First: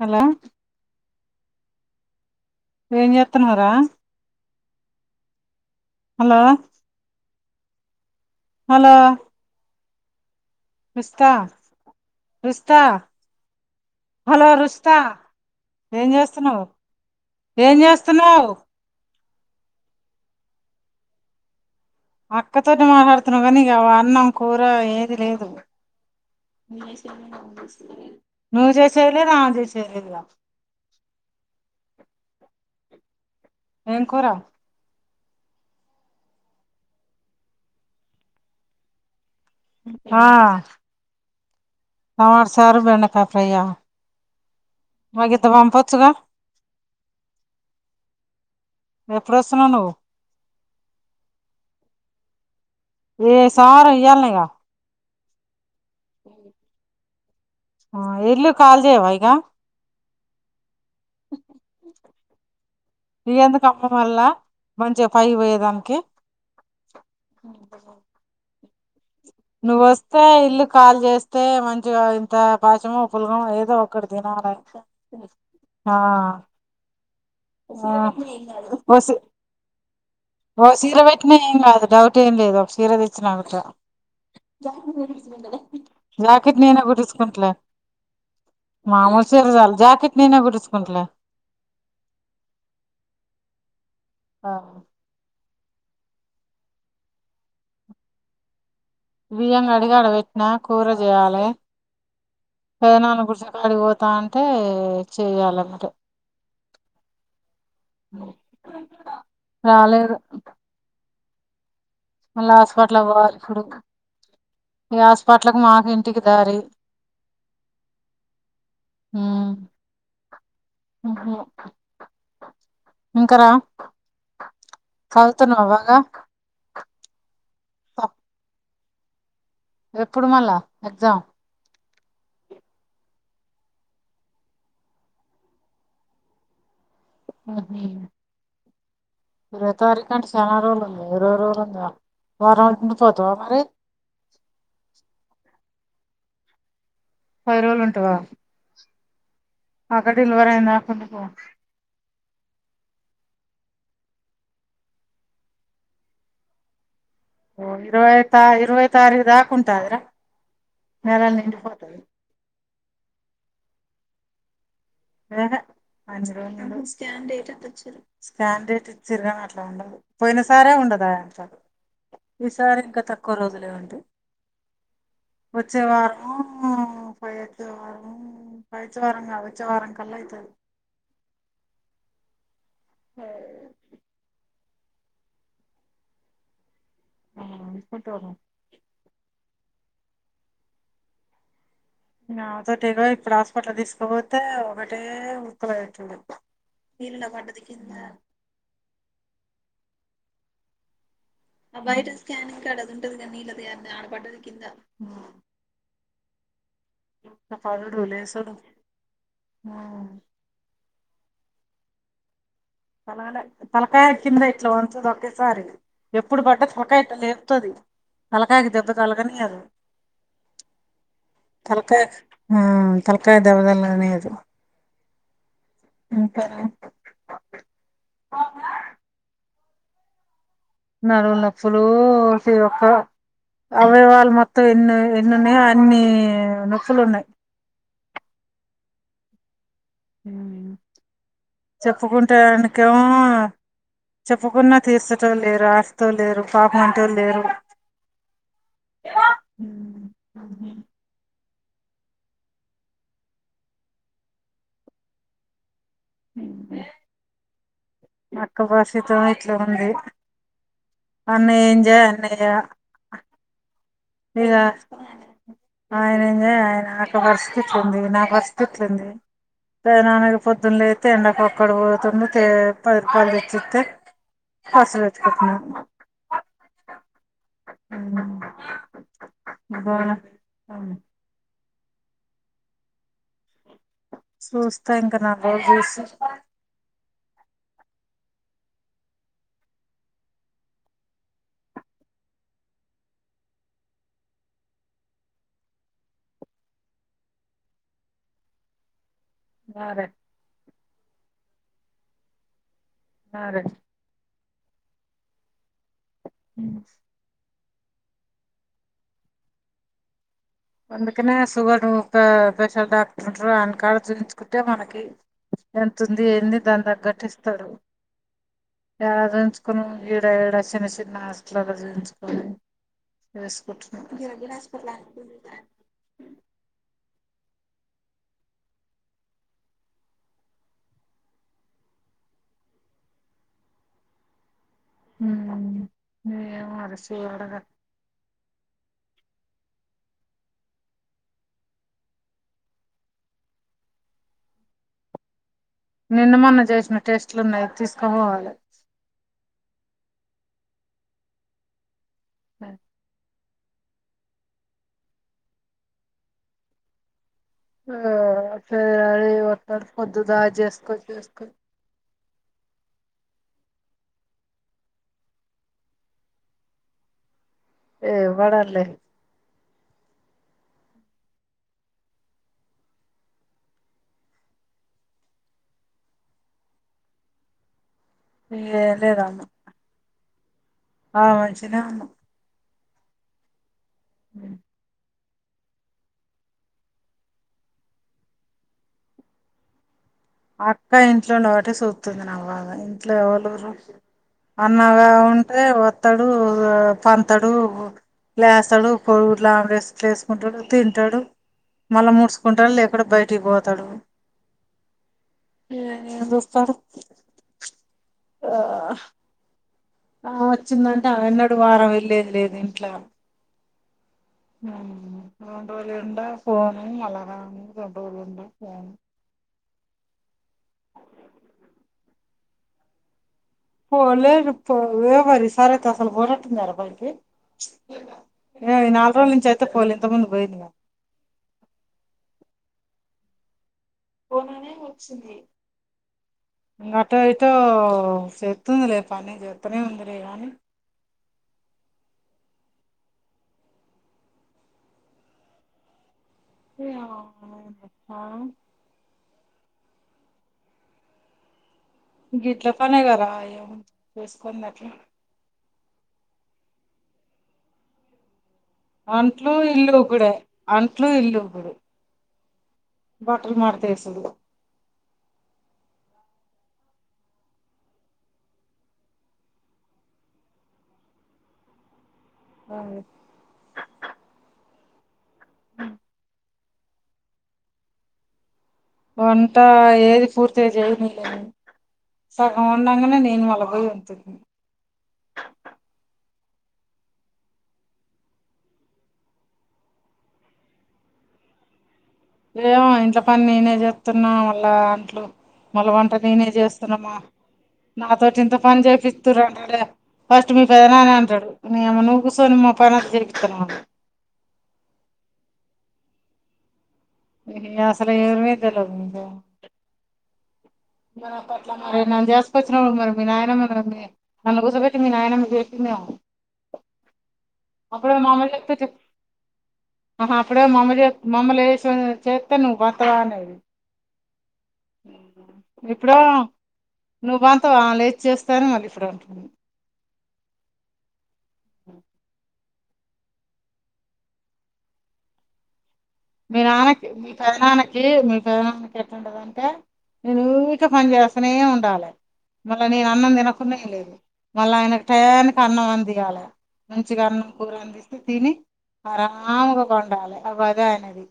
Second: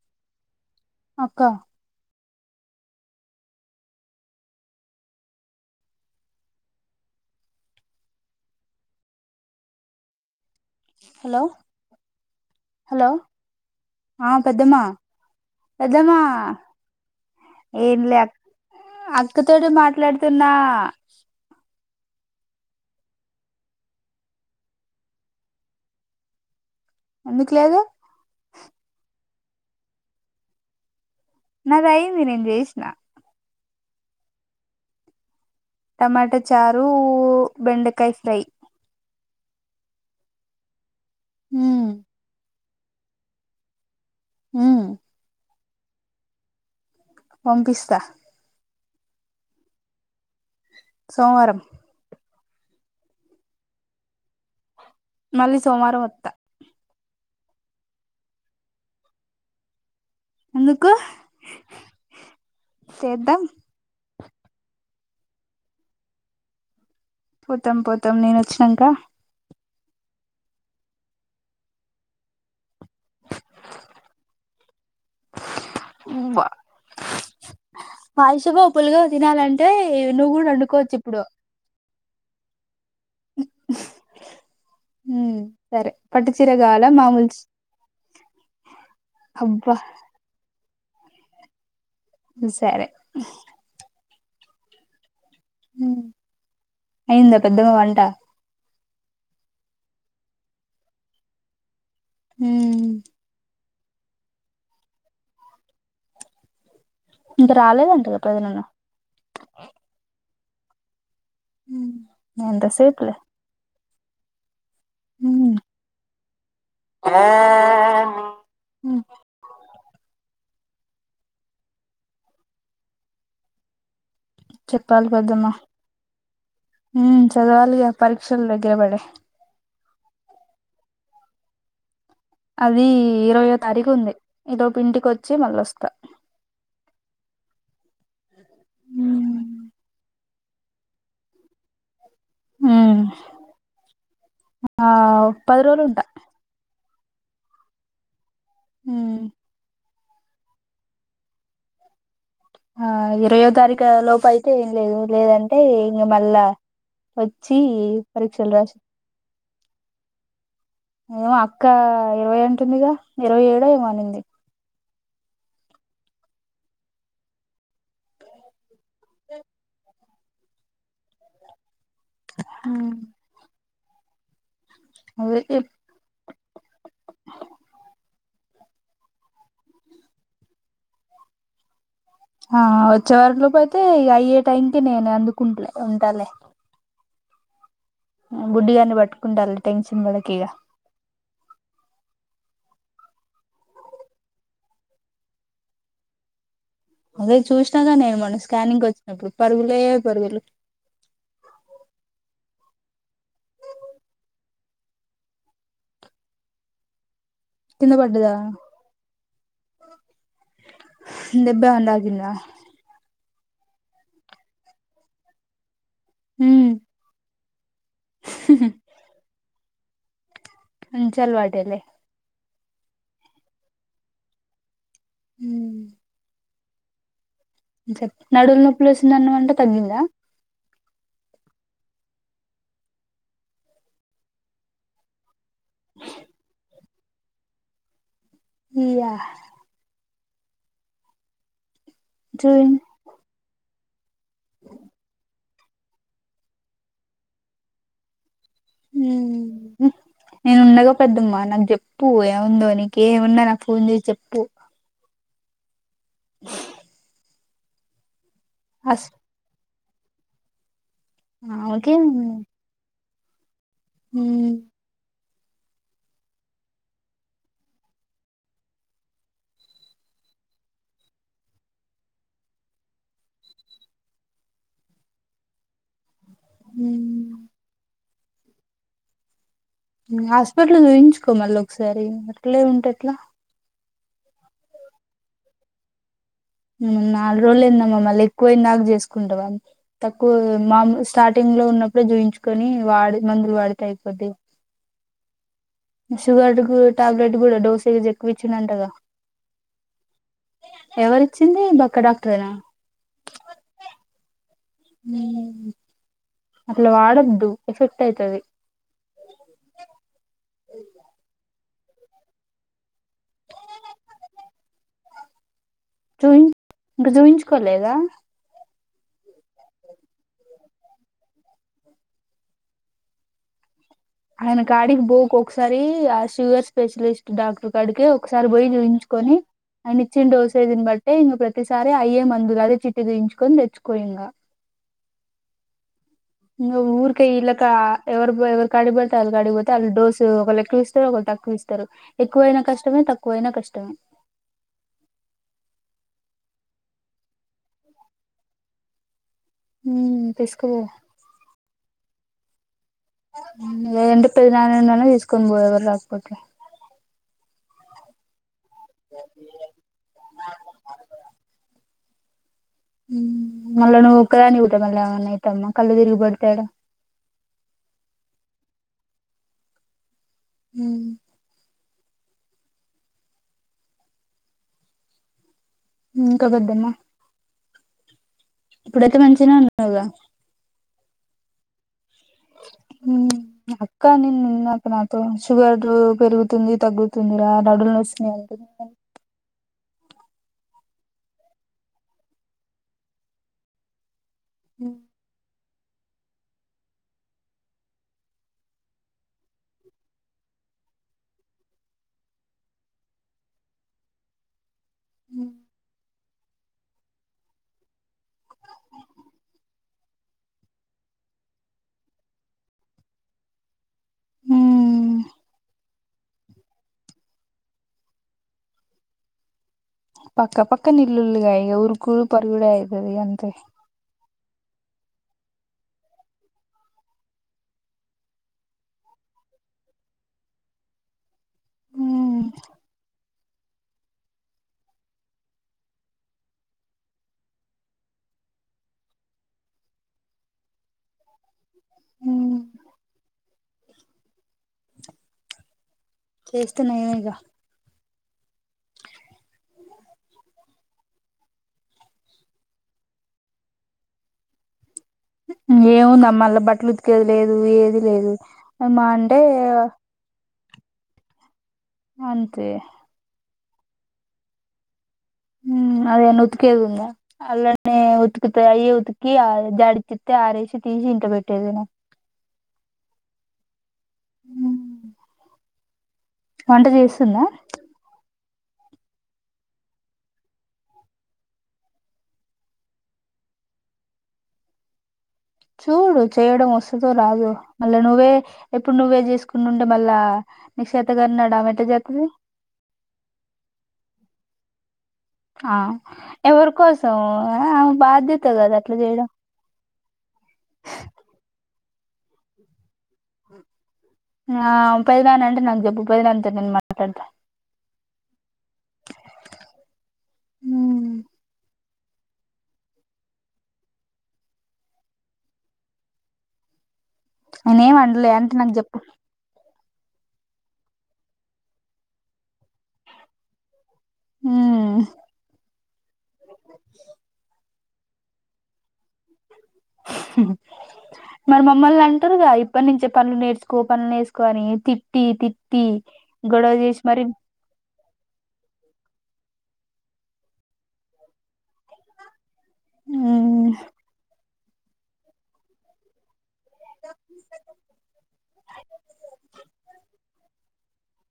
Hello అక్క ఏం చేత్తనావ్ రా హలో హలో రుస్తా హలో రుస్తా హలో ఆ హలో పెద్దమ్మా రుషిత ఏం పెద్దమ్మా చేస్తున్నావ్ ఏం జేస్తున్నావ్. అక్క తోటి మాట్లాడుతున్నా అక్కతోటి మాట్లాడుతున్నావు కానీ ఇగ అన్నం కూర ఏది లేదు ఎందుకు లేదు నువ్ చేసేదిలేదా లే సేయ్యల్ల నాది అయ్యింది నేం జేసి ఏం కూర టమాటా చారు బెండకాయ ఫ్రై ఆ ఉమ్ కామర్స్ చారు బెండకాయి ఫ్రె ఆ హు తో బం పోచ్చుగా వంపిస్తా ఎప్పుడోస్తున్నావ్ నువ్వు సోమవారం ఏ సోమవారం ఇయ్యాలనేగా మళ్లీ స్ సోమారం ఒత్త ఆ ఎల్లు కాల్ చెయ్యవా ఇగ ఎందుకు ఇగ్ చేద్దాం ఎందుకమ్మ మళ్ళా మంచిగ పైకి పొయ్యే దానికి పోతాం పోతాం నేను వచ్చినంక నువ్వొస్తే ఇల్లు ఖాళి చేస్తే మంచిగా ఇంత పాయసమో పులగమో ఏదో ఒకటి తినాలి ఆ పాయసమో ఓ పులిగో సి తినాలంటే నువ్వు కూడా ఓ వండుకోవచ్చు సీర ఇప్పుడు పెట్నా ఏమీకాదు డౌట్ ఏం లేదు కావ ర తెచ్చన ఉమ్ సరే పట్టుచీర జాకెట్ నేనే కావాలా మామూలు కుట్టించుకుంటలే మామూలు చీర చాలు అబ్బా జాకెట్ నేనే కుట్టించ కుంట్లె సరే ఆ అయిందా పొద్దున వంట బియ్యం కడిగి ఆడ పెట్టిన కూర చెయ్యాలె హ్మ్ పైనా వాళ్ళ గుడుస ఆడికిపోతా అంటే చెయ్యాలెంబటె ఇంక రాలేదంట కద ప్రవీణన్న మళ్ళా హాస్పట్లా ఎంతసేపులే పోవాలి ఇప్పుడు ఏ హాస్పట్లకు మార్నింగ్ పటలకీ దారి ఉమ్ హ్మ ఇంకరా చదువుతున్నవ బాగా హ్మ చదవాలిగ పరీక్షలు దగ్గరబడ్డయ్ ఎప్పుడు మళ్ళా ఎగ్జామ్ అదీ ఇరవైయో తారీఖు ఉంది ఈ లోపు ఇంటికి వచ్చి మళ్ళ వస్త ఆహా ఇరవైతారీఖంటే చాన రోజలు ఉంది ఇరవై రోజులు ఉన్నయి హ ఆ పద రోజలు పది రోజులు ఉంటావా? హ అగా డెలివర్ అయింద కొందుకు ఆ ఇరవయో తారీఖు లోపు అయితే ఏం లేదు లేదంటే ఇక మళ్ళా వచ్చి ఓ ఇరవై త పరీక్షలు రాసి ఇరవై తారీదాకుంట అ్ర ఏమో నెలలు అక్క నింపోతది ఇరవై అంటుందిగా ఇరవై ఏడో ఏమనింది ర స్న్ చిగా అట్లా ఉండదు పోయిన సారే ఉండదా విసారి ఇంకా తక్కువ రోజులువండి అదే వచ్చేవా పైచి వారం పైచివాారంగా అదచ్చ వారంగా కలైతే ఆ వచ్చే వారి పోలేప అయితే ఇక అయ్యే టైం ఇే నేను అందుకుంట ఉంటాలే అనుకుంటున్నా బ గుడ్డిగాన్ని పట్టుకుంటాంది టెన్షన్ పడకిగా నాతోటిగా ఇప్పుడు హాస్పిటల్ తీసుకుపోతే ఒకటే ఉక్క లై తుండు అదే చూసినాక నేను మనం స్కానింగ్ వచ్చినప్పుడు పరుగులే బరిగిలు అ బయిట స్కనింగ్కాడ అదింటదిగానీళ్ళది ఆ పడ్డది కింద సకళ కింద ఢోలే పడ్డదా స ఆగింద పల పలకాయ కింద ఇట్లా పన్కోంది ఒకేసారి ఎప్పుడు పడ్డ ఉమ్ త్వకాత లేవు స్తుది కలకాగి దెబ్బ కలకని అది చల్వాడేలే తలకాయ ఆ తలకాయ దెబతలకాయ లేదు అకా తగ్గింద నడువ న పలు ఒక్క అవేవాళ మొత్తం ఎన్న అన్ని తులన్నాయి ఇయా హ చెప్పుకుంటే చూయి వెనికేమో చెప్పుకున్నా తీర్చటో లేరు ఆస్తుతో లేరు పాపమంటూ లేరు నేను ఉన్నాగా పెద్దమ్మా చెప్పు ఏముందో నీక ఏమున్నా నాకు ఫోన్ చేసి చెప్పు ఉ అక్క అస్ భాషితమే చో అడే అన్న ఏంజా అన్నయ లేగా ఆమెకి ఆయన ఎంజాయ్ ఆయన నాకు పరిస్థితులుంది నా పరిస్థితులుంది ప నాన్నకి పొద్దున్న అయితే ఎండక ఒక్కడ పోతుంది తే పద పచ్చతే ఫసలు వచ్చ కట్టన ఉమ్మ్ ఉమ్ మ్మ్ హాస్పిటల్లో చూయించుకోమళ్ళ ఒకసారి అట్లే ఉంటే ఎట్లా చూస్తా ఇంకా నాలుగు రోజుల్ చూసి మ్మ్ నాలుగు రోజులు ఏందమ్మా మళ్ళీ ఎక్కువైందాక చేసుకుంటవా, తక్కువ మాము స్టార్టింగ్ లో ఉన్నప్పుడు చూయించుకొని వాడి మందులు వాడితే అయిపోద్ది. షుగర్ డ్కు టాబ్లెట్ కూడా డోసేజ్ ఎక్కువ ఇచ్చిందంటగా అదే ఎవరిచ్చింది బక్క డాక్టరే నా సారే హ్మ్ అట్ల వాడొద్దు ఎఫెక్ట్ అయితది అందుకనే షుగర్ క స్పెషల్ డాక్టర్ ఉంటారు ఆయన కాడ చూపిచుకుంటే మనకి. ఎంత ఉంది చూయిం ఏంది దాని ఇంకా తగ్గట్టిస్తారు చూయించుకోలేదా యాడ చూయించుకున ఈడ ఈడా చిన్న చిన్న హాస్పటల్లో జూయించుకొని వేస్ ట్ ఆయన కాడికి పోకు ఒకసారి ఆ షుగర్ స్పెషల్ బెస్ట్ డాక్టర్ కాడికే ఒకసారి పోయి చూయించుకొని ఆయన ఇచ్చిన డోసేజ్ ని బట్టే ఇంగ ప్రతిసారీ అయే మందులు అదే చీటీ చూయించుకొని తెచ్చుకో ఇంగ. ఉమ్ ఏమో మరి ఊర్ కై చూడగా ఇలక ఎవరు ఎవరి కాడిడితే వాళ్ళకి ఆడిపోతే వాళ్ళు డోసు ఒకళ్ళ ఎక్కువ ఇస్తారు ఒకళ్ళ తక్కువ ఇస్తారు ఎక్కువైనా కష్టమే తక్కువైనా కష్టమే నిన్న మొన్నా చేసిన టెస్ట్లు ఉన్నాయి తీసుకుపోవాలి హ తీసుకోపో హ ంటే పెది నాడినే తీసుకొని పోయ ఎవరు రాకపోతే ఆ ఫర వట్టారు పొద్దా చేసుకొ చేసుకో మళ్ళా న కని ఉత మళ్ళ అనైతమ్ కళ్ళ తిరిగి బడతాడ ఏ వాడాల హ ఉ కబద్దమ్మా ఏం ఇప్పుడైతే లేదమ్మ మంచిన ఉన్నావుగా ఆ మంచిన ఉ క్కనీ నిన్న క నా షుగర్ పెరుగుతుంది తగ్గుతుందిరా నడులు న వస్తుినాయి అ అక్క ఇంట్లో లో ఒకటే చూతుంది నావ్వాగా ఇంట్లో ఎవలూరు అన్నగా ఉంట్రే వత్తడు, తంతడు లేస్తాడు, కోడు గుడ్లు అమ్లెట్లు లేసుకుంటాడు, తింటడు మళ్ళా మూసుకుంటడు లేకుంటే బయటికి పోతడు. స అ సరే ఆ ఆ వచ్చిందంటే అ ఎన్నడుూ వారం వెళ్ళేది లేదు ఇంట్లో మ్మ్ రూండ వలి ఉండ ఫోను మలరా చూండ వలి ఉండ ఫోను పక్క పక్క నిల్లుల్గా ఈక ఉరుకులు పరుగుడ అయిదది అంత పోలేదు పో వేవరి ఈ సారి అయితే అసలు పోయినాదబ్బా విలికి ఈ నాలుగు రోజుల నుంచి అయితే పోలే ఇంత ముందు పోయింది. మ్మ్ అట్లయితే చెతుందిలే పని చెతనే ఉందిలే కానీ ఉ చేస్తున్నాయ ఇగా ఆ గీట్ల పనే కరా అయ్యో చూసుకోండి అట్ల ఏముందమ్మళ్ళ బట్టలు ఉతికేది లేదు ఏది లేదు అమ్మా అంటే అంట్లు ఇల్లు కూగుడే అంట్లు ఇల్లు ఇగూడు అంతే బాటల్ మారతే వేశాడు అదే అన్న ఉతికేదిందా అల్లనే ఉతికితే అయ్యి ఉతికి జాడి చిత్ ఆరేసి తీసి ఇట్ పెట్టేదేమో. అవు వంట చేస్తుందా వంట ఏది పూర్తి చేయనిలేని సగం ఉండంగానే నేను మళ్ల పోయి ఉంచి చూడు చేయడం వస్తుందో రాదో మళ్ళా నువ్వే ఎప్పుడు నువ్వే చేసుకునుఉండే మళ్ళా నిశచేతగాన్నాడ మట ఏమో ఇంట్లో పని నేనే తున్నా వళ్ళ ఆ మళ వంట నేనే ఎవరి కోసం చేస్తున్నామా ఆమె నాతోటి బాధ్యత ఇంత కదా పని అట్లా చేయడం చేపిస్త రంట అడే ఫస్ట్ మీ పెదనా అని అంటాడు మీ అమ్మని ఒకసారి ముఫై రాకా జిరీకుమాన్నా ఆ పైనా అంట నా జబ్బ ఉ పైదనాంత మాట్లాడ అసలు ఎరుమే తెల్వదు ఉ మరి నేను చేసుకొచ్చిన మరి మీ నాయనమ నన్ను గుర్చబెట్టి మీ నాయన చేస్తుందేమో. అయన ఏం వండలే అంటే నాకు చెప్పు ఆహా ఆప్పుడే మమ్మ మమ్మలే చేతను బంతవానేది ఉమ్ ఇప్పుడు నువ్ బ ఆ లేజ్ చేస్తాను మళ్ళీ ఇప్పుడు మరి మమ్మల్ని అంటారుగా ఇప్పటి నుంచే పనులు నేర్చుకో పనులు నేసుకని తిట్టి తిట్టి మీ గొడవ చేసి నాన్నకి మరి మీ పెద నాన్న కి మీ పెద్దననానికి ఎట్ండదంటే నేను ఉక పని చేస్తూనే ఉండాలి. మళ్ళ నేను అన్నం మ్మ్ తినకునే లేదు మళ్ళా ఆయనకి టైనికి అన్నం అందియాలి మంచిగా అన్నం కూర అందిస్తే తిని ఆరాముగా పండాలి అ అదే ఆయన అ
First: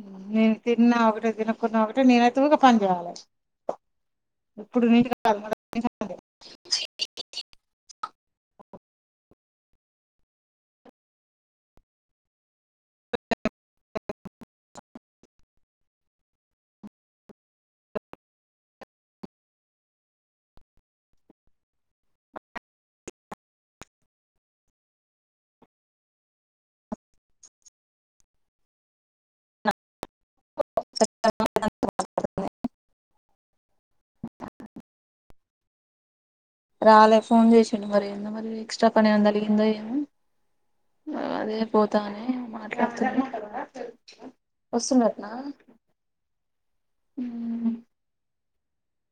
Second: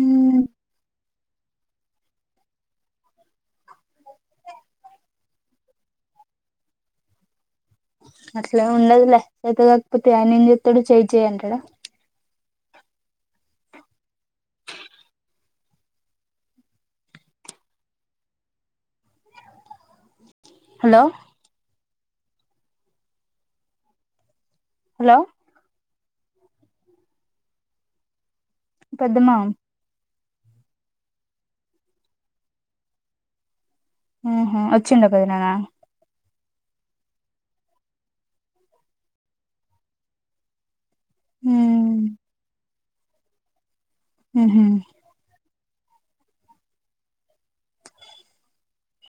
మ్మ్ నేను తిన్నా అ తినకున్న ఒకటె నేనైతే ఊకె పని చేయాలే ఇప్పుడు నీన్ కాద్ [inaudible] అసలే ఉండదులే అతే కాకపోతే ఆయన ఏం చెత్తడు చేయి, చేయి అంటాడ. హలో హలో పెద్దమా [inaudible] హు హుమ్ వచ్చిండా పోయినాన రాలే ఫోన్ చేసండి మరి ఏందో మరి ఎక్స్ట్రా పని ఏమో తలిగిందొ ఏమో అదే మ్మ్ పోతనేే మా మ్మ్ హు వస్తున్ డట్ నా హుమ్